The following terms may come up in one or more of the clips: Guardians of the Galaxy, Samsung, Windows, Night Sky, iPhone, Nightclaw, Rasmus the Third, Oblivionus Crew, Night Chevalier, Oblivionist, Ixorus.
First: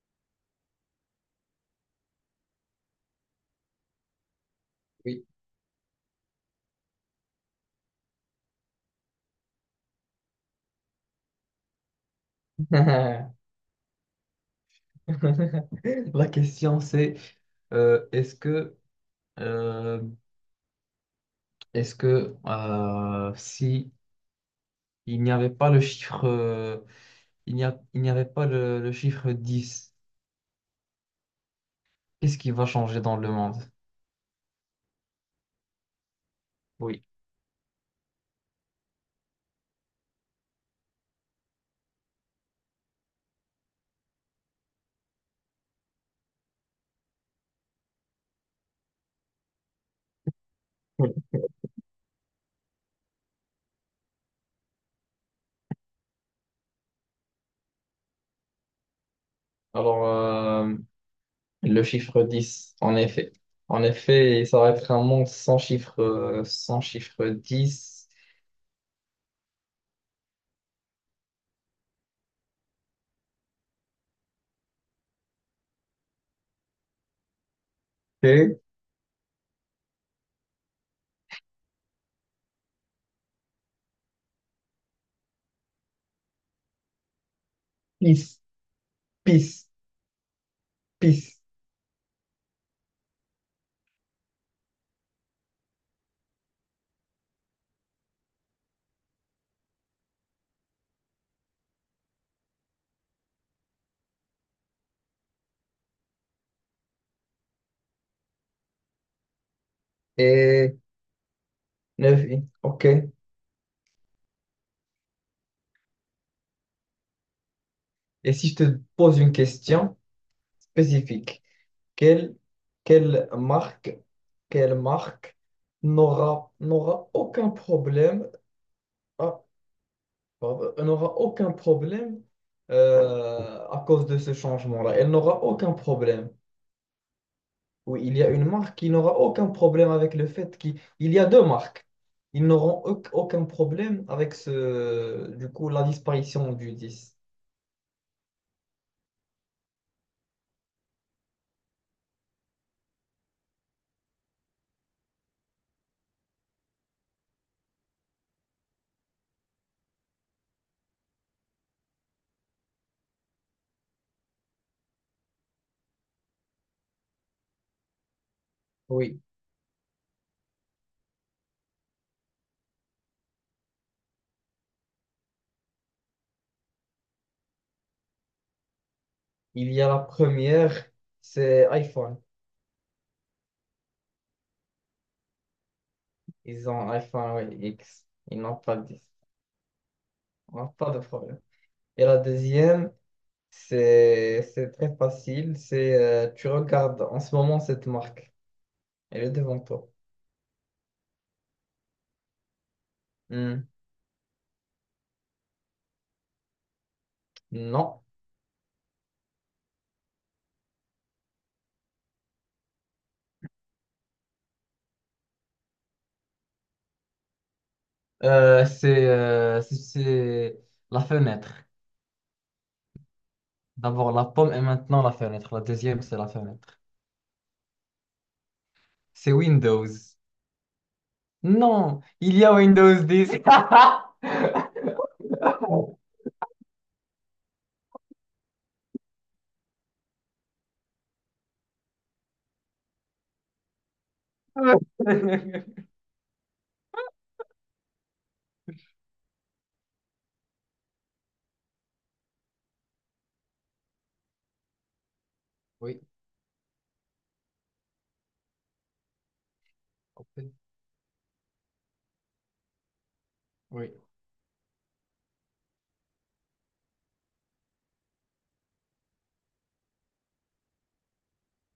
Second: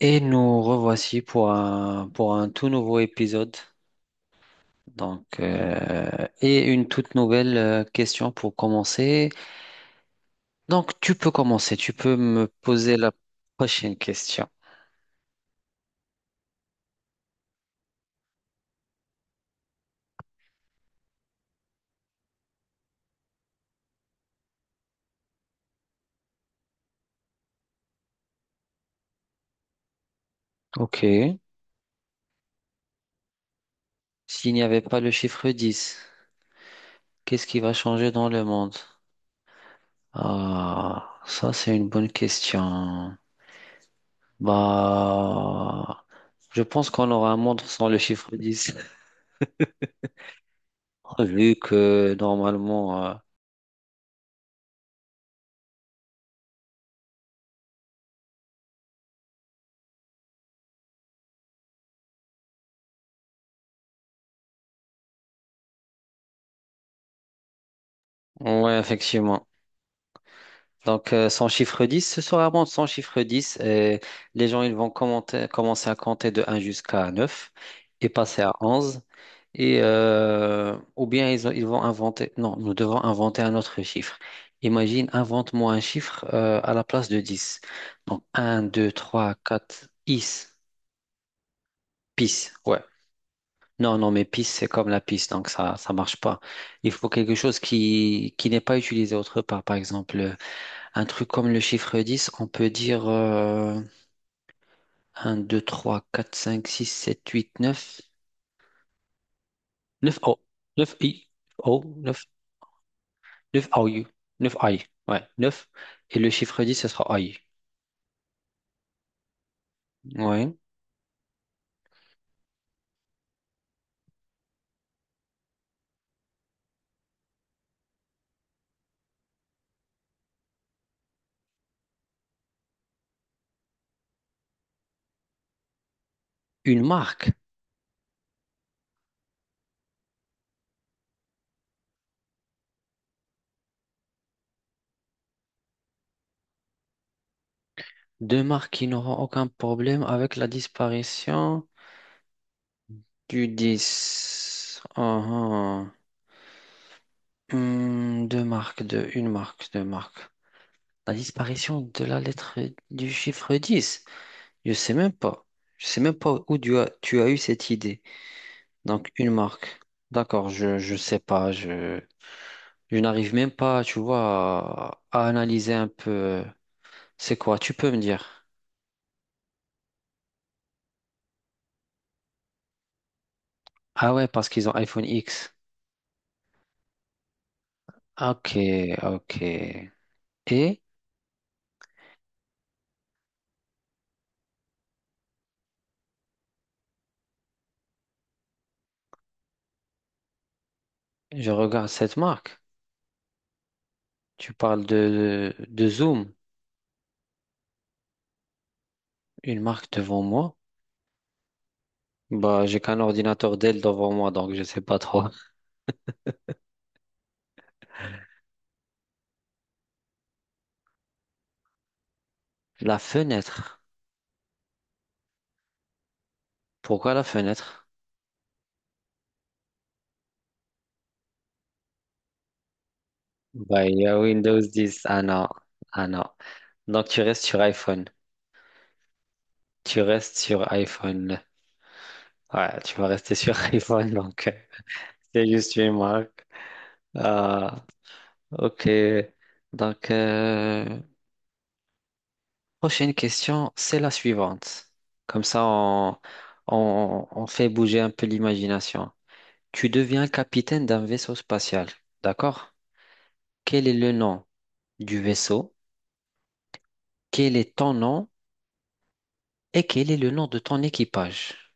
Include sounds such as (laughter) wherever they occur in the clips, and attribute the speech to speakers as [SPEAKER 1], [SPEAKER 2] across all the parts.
[SPEAKER 1] Et nous revoici pour un tout nouveau épisode. Donc,
[SPEAKER 2] Oui.
[SPEAKER 1] et une toute nouvelle question pour commencer. Donc, tu peux commencer. Tu peux me
[SPEAKER 2] (laughs)
[SPEAKER 1] poser la
[SPEAKER 2] La
[SPEAKER 1] prochaine question.
[SPEAKER 2] question, c'est, euh, est-ce que euh, est-ce que, si il n'y avait pas le chiffre euh, il n'y avait pas le chiffre dix,
[SPEAKER 1] OK.
[SPEAKER 2] qu'est-ce qui va changer dans le monde?
[SPEAKER 1] S'il n'y avait pas le chiffre dix,
[SPEAKER 2] Oui.
[SPEAKER 1] qu'est-ce qui va changer dans le monde? Ah, ça, c'est une bonne question. Bah, je pense qu'on aura un monde sans le chiffre 10 (laughs) vu que normalement,
[SPEAKER 2] Alors, le chiffre 10 en effet. En effet, ça va être un monde sans chiffre dix.
[SPEAKER 1] ouais, effectivement. Donc, son chiffre 10, ce sera bon, son chiffre 10, et les gens ils vont commencer à compter de un jusqu'à 9 et passer à
[SPEAKER 2] et
[SPEAKER 1] onze. Et, ou bien ils vont inventer, non, nous devons inventer un autre chiffre. Imagine, invente-moi un chiffre à la place de 10. Donc, un, 2, 3,
[SPEAKER 2] pis pis
[SPEAKER 1] 4,
[SPEAKER 2] pis
[SPEAKER 1] pis, ouais. Non, non, mais pis, c'est comme la pisse, donc ça ça marche pas. Il faut quelque chose qui n'est pas utilisé autre part, par exemple. Un truc comme le chiffre 10, on peut dire 1, 2, 3, 4, 5, 6, 7, 8, neuf, 9 O,
[SPEAKER 2] et
[SPEAKER 1] 9 I, O, neuf,
[SPEAKER 2] 9. Ok.
[SPEAKER 1] 9 OU, 9 I. Ouais, neuf. Et le chiffre dix, ce sera I.
[SPEAKER 2] Et si je te pose une question
[SPEAKER 1] Ouais.
[SPEAKER 2] spécifique, quelle, quelle marque, quelle marque n'aura aucun problème, ah, pardon, n'aura aucun problème, à cause de ce changement-là. Elle n'aura aucun problème.
[SPEAKER 1] Une marque.
[SPEAKER 2] Oui, il y a une marque qui n'aura aucun problème avec le fait qu'il il y a deux marques. Ils n'auront aucun problème avec du coup, la disparition du 10.
[SPEAKER 1] Deux marques qui n'auront aucun problème avec la disparition du 10. Uhum. Hmm, deux marques, deux, une marque, deux marques. La disparition de la lettre, du chiffre dix. Je sais même pas. Je sais même pas où tu as eu cette idée. Donc,
[SPEAKER 2] Oui,
[SPEAKER 1] une marque. D'accord, je sais pas. Je n'arrive même pas, tu vois, à analyser un peu. C'est quoi? Tu peux me dire.
[SPEAKER 2] il y a la première, c'est iPhone.
[SPEAKER 1] Ah ouais, parce qu'ils ont iPhone X.
[SPEAKER 2] Ils ont iPhone X. Ils
[SPEAKER 1] Ok,
[SPEAKER 2] n'ont pas 10.
[SPEAKER 1] ok.
[SPEAKER 2] On n'a
[SPEAKER 1] Et
[SPEAKER 2] pas de problème. Et la deuxième, c'est très facile. C'est tu regardes en ce moment cette marque. Elle est devant toi.
[SPEAKER 1] je regarde cette marque.
[SPEAKER 2] Hmm,
[SPEAKER 1] Tu parles de Zoom,
[SPEAKER 2] non.
[SPEAKER 1] une marque devant moi. Bah, j'ai qu'un ordinateur Dell devant moi, donc je sais pas trop.
[SPEAKER 2] C'est la fenêtre.
[SPEAKER 1] La fenêtre.
[SPEAKER 2] D'abord la pomme et maintenant la fenêtre. La deuxième, c'est la fenêtre.
[SPEAKER 1] Pourquoi la fenêtre?
[SPEAKER 2] C'est Windows. Non, il y a Windows 10.
[SPEAKER 1] Bah, il y a Windows 10. Ah non. Ah non. Donc, tu restes sur iPhone. Tu restes sur iPhone. Ouais, tu vas rester sur (laughs) iPhone. Donc, c'est
[SPEAKER 2] (laughs)
[SPEAKER 1] juste une marque. Ah, ok. Donc, prochaine question, c'est la suivante. Comme ça,
[SPEAKER 2] Oui.
[SPEAKER 1] on fait bouger un peu l'imagination. Tu deviens
[SPEAKER 2] Ok.
[SPEAKER 1] capitaine d'un vaisseau spatial. D'accord? Quel
[SPEAKER 2] Oui.
[SPEAKER 1] est le nom du vaisseau? Quel est ton nom? Et quel est le nom de ton équipage?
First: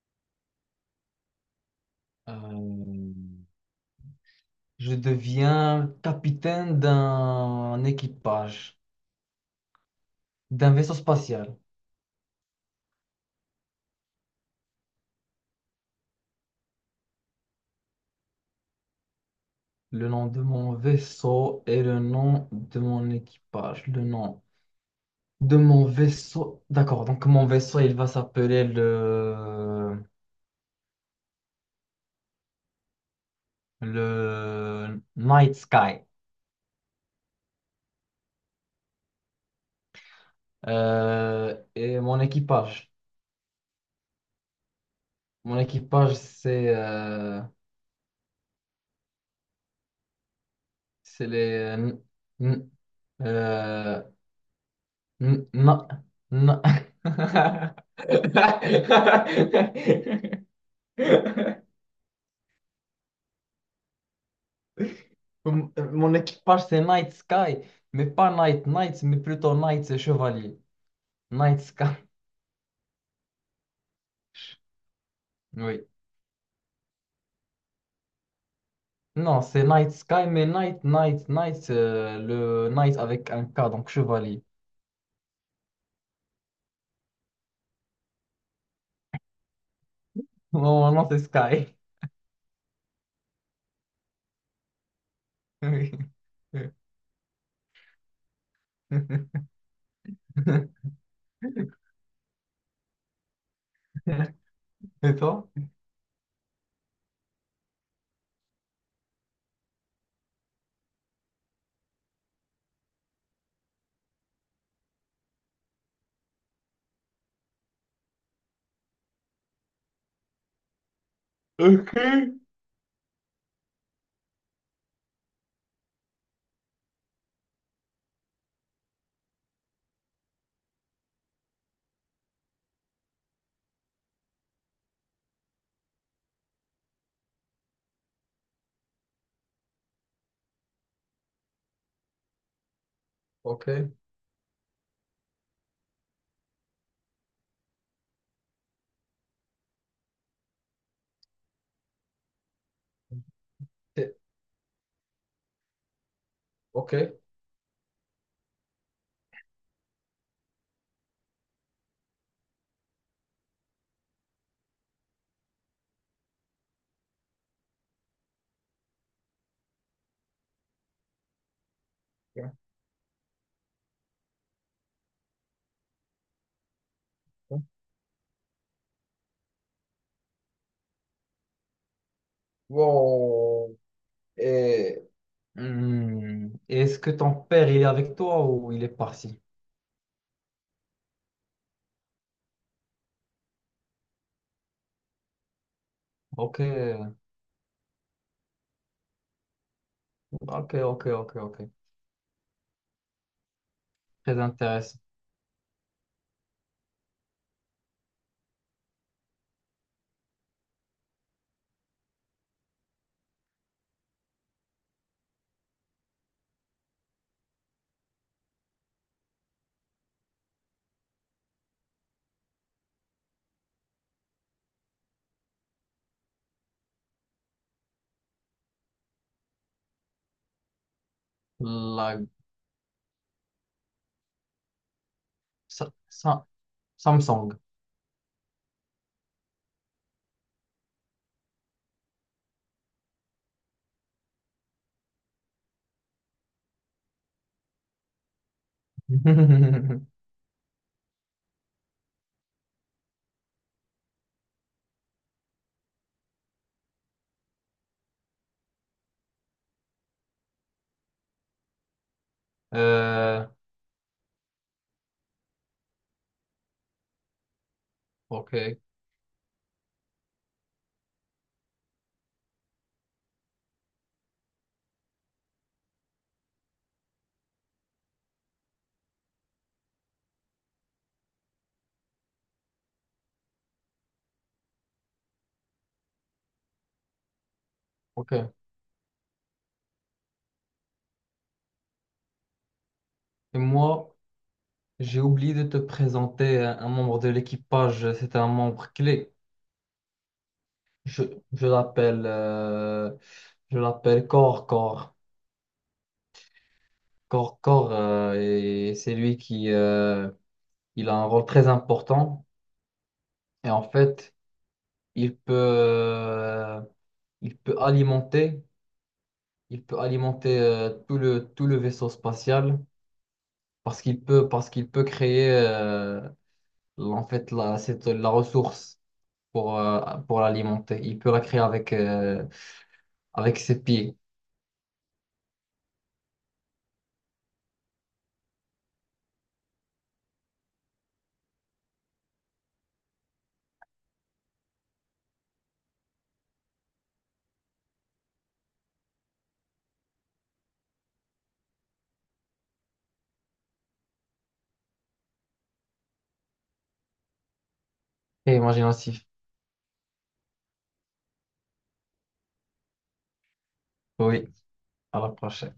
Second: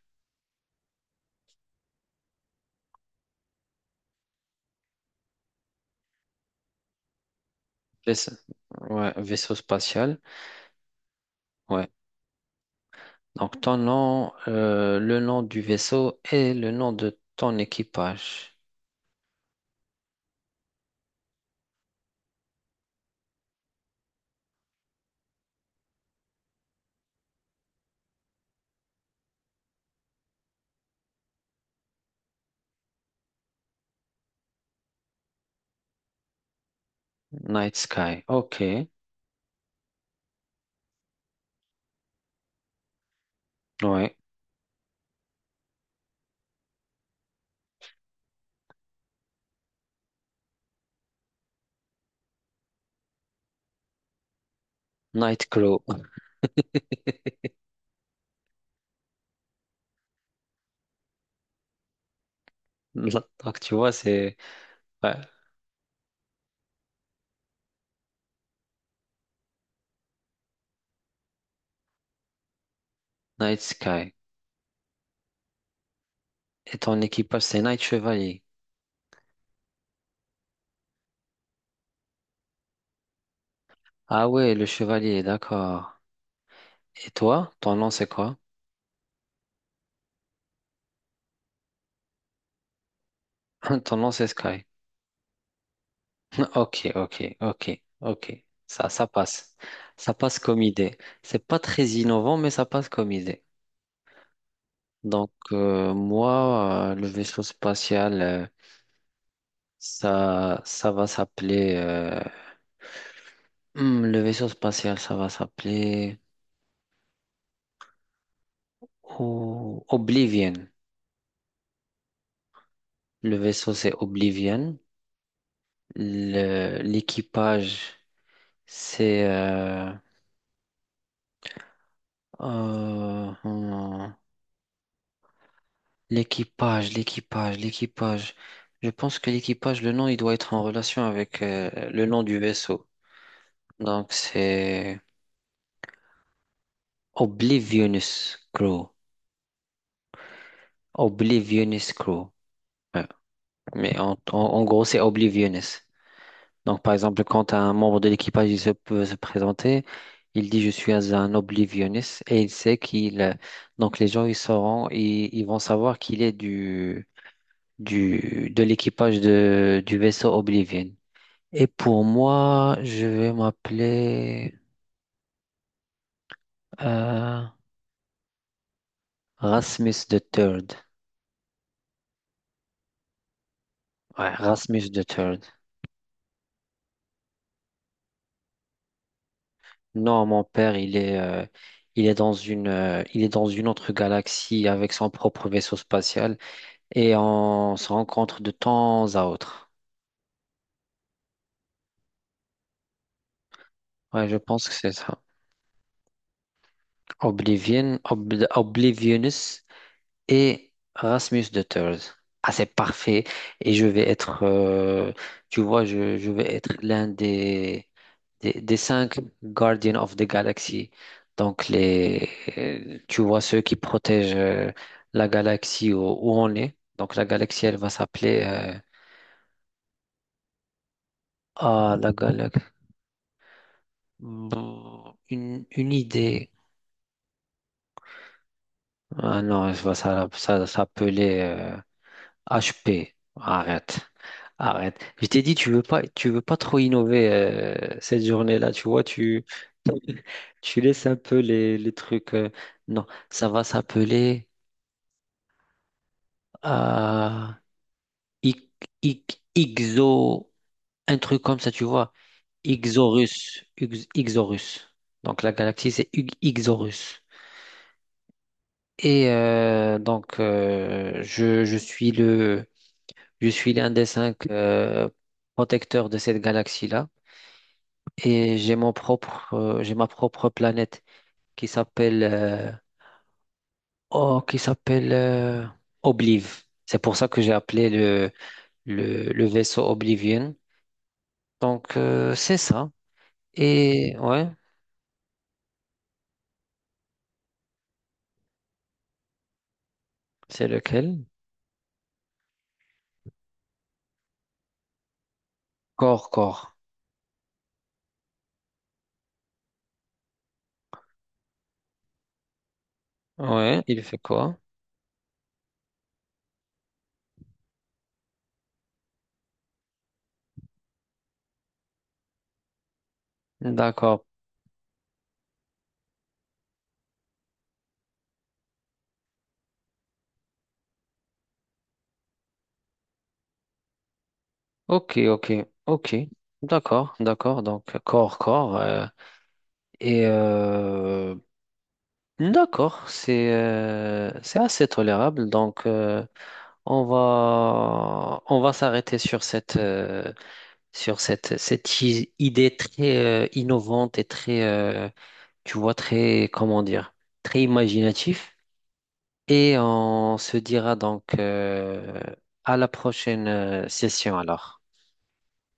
[SPEAKER 2] Euh, Je deviens capitaine d'un
[SPEAKER 1] Vaisse-
[SPEAKER 2] équipage,
[SPEAKER 1] ouais, vaisseau spatial.
[SPEAKER 2] d'un vaisseau spatial.
[SPEAKER 1] Ouais. Donc ton nom, le nom du vaisseau et le nom de ton équipage.
[SPEAKER 2] Le nom de mon vaisseau et le nom de mon équipage. Le nom de mon vaisseau. D'accord, donc mon vaisseau, il va s'appeler le Night Sky.
[SPEAKER 1] Night Sky. Ok.
[SPEAKER 2] Et mon équipage.
[SPEAKER 1] Ouais.
[SPEAKER 2] Mon équipage, c'est les... euh,
[SPEAKER 1] Nightclaw.
[SPEAKER 2] non, non. (laughs)
[SPEAKER 1] (laughs) Donc tu vois, c'est ouais.
[SPEAKER 2] Mon équipage, c'est Night Sky, mais pas Night Knight, mais plutôt Knight, c'est chevalier. Night Sky,
[SPEAKER 1] Night Sky.
[SPEAKER 2] oui.
[SPEAKER 1] Et ton équipage, c'est Night Chevalier.
[SPEAKER 2] Non, c'est Night Sky, mais Night, Night, Night, c'est le Night avec un K, donc
[SPEAKER 1] Ah
[SPEAKER 2] chevalier.
[SPEAKER 1] ouais, le chevalier, d'accord. Et toi, ton nom, c'est quoi?
[SPEAKER 2] Mon nom, c'est Sky.
[SPEAKER 1] (laughs) Ton nom, c'est Sky.
[SPEAKER 2] (laughs) Oui.
[SPEAKER 1] (laughs) Ok, ok, ok, ok. Ça passe. Ça passe comme idée. C'est pas très innovant, mais ça passe comme idée.
[SPEAKER 2] Et
[SPEAKER 1] Donc,
[SPEAKER 2] toi?
[SPEAKER 1] moi, le vaisseau spatial, ça, ça va s'appeler, le vaisseau spatial, ça va s'appeler, oh, Oblivion.
[SPEAKER 2] Ok.
[SPEAKER 1] Le vaisseau, c'est Oblivion. L'équipage, c'est, euh, hmm, l'équipage, l'équipage, l'équipage. Je pense que l'équipage, le nom, il doit être en relation avec, le nom du vaisseau.
[SPEAKER 2] Ok.
[SPEAKER 1] Donc, c'est Oblivionus Crew. Oblivionist Crew. Ouais. Mais en gros, c'est Oblivionist. Donc, par
[SPEAKER 2] Ok.
[SPEAKER 1] exemple, quand un membre de l'équipage il se peut se présenter, il dit je suis un Oblivionist et il sait qu'il. Donc, les gens ils sauront, ils vont savoir qu'il est de l'équipage du vaisseau Oblivion. Et pour moi, je vais m'appeler euh, Rasmus the Third.
[SPEAKER 2] Wow.
[SPEAKER 1] Ouais, Rasmus
[SPEAKER 2] Et
[SPEAKER 1] the Third.
[SPEAKER 2] Hmm. Et est-ce que ton père, il est avec toi ou il est parti?
[SPEAKER 1] Non, mon père, il est dans une autre galaxie avec son propre vaisseau spatial
[SPEAKER 2] Ok,
[SPEAKER 1] et on se rencontre de temps à autre.
[SPEAKER 2] ok, ok, ok, ok.
[SPEAKER 1] Ouais, je
[SPEAKER 2] Très
[SPEAKER 1] pense que c'est
[SPEAKER 2] intéressant.
[SPEAKER 1] ça. Oblivion, Oblivionus, et Rasmus de Thurs. Ah, c'est parfait. Et je vais être, tu vois, je vais être l'un des cinq Guardians of the Galaxy. Donc, tu vois, ceux qui protègent la galaxie où on est. Donc, la galaxie, elle va s'appeler. Ah, la
[SPEAKER 2] La...
[SPEAKER 1] galaxie. Bon, une
[SPEAKER 2] Sa- Sa-
[SPEAKER 1] idée.
[SPEAKER 2] Samsung.
[SPEAKER 1] Ah non, je vois ça, ça s'appeler. HP, arrête, arrête. Je t'ai dit, tu veux pas trop innover cette journée-là, tu vois,
[SPEAKER 2] (laughs)
[SPEAKER 1] (laughs) tu laisses un peu les trucs. Non, ça va s'appeler euh, Ix- Ixo, un truc comme ça, tu vois.
[SPEAKER 2] Euh,
[SPEAKER 1] Ixorus, Ixorus. Donc la galaxie, c'est Ixorus.
[SPEAKER 2] ok,
[SPEAKER 1] Et donc, je suis l'un des cinq protecteurs de cette galaxie-là. Et j'ai ma propre planète qui s'appelle euh, oh, qui s'appelle Obliv. C'est pour ça que j'ai appelé le,
[SPEAKER 2] ok.
[SPEAKER 1] le, le vaisseau Oblivion. Donc, c'est ça.
[SPEAKER 2] Et moi,
[SPEAKER 1] Et ouais,
[SPEAKER 2] j'ai oublié de te présenter un membre de l'équipage. C'était un membre clé.
[SPEAKER 1] c'est
[SPEAKER 2] Je,
[SPEAKER 1] lequel?
[SPEAKER 2] je l'appelle euh, je l'appelle Cor, Cor,
[SPEAKER 1] Corps, corps.
[SPEAKER 2] Cor, Cor. Et c'est lui qui, il a un rôle très important. Et
[SPEAKER 1] Ouais,
[SPEAKER 2] en
[SPEAKER 1] il fait
[SPEAKER 2] fait,
[SPEAKER 1] quoi?
[SPEAKER 2] il peut, euh, il peut alimenter, tout le vaisseau spatial
[SPEAKER 1] D'accord.
[SPEAKER 2] parce qu'il peut créer, en fait la, cette, la ressource, pour l'alimenter. Il peut la créer avec ses pieds.
[SPEAKER 1] Ok, ok, ok. D'accord, d'accord. Donc corps, corps. Et d'accord, c'est assez tolérable. Donc, on va s'arrêter sur cette idée très innovante et très, tu vois, très, comment dire, très
[SPEAKER 2] C'est
[SPEAKER 1] imaginatif.
[SPEAKER 2] imaginatif.
[SPEAKER 1] Et on se dira donc à la prochaine session
[SPEAKER 2] Oui,
[SPEAKER 1] alors.
[SPEAKER 2] à la prochaine.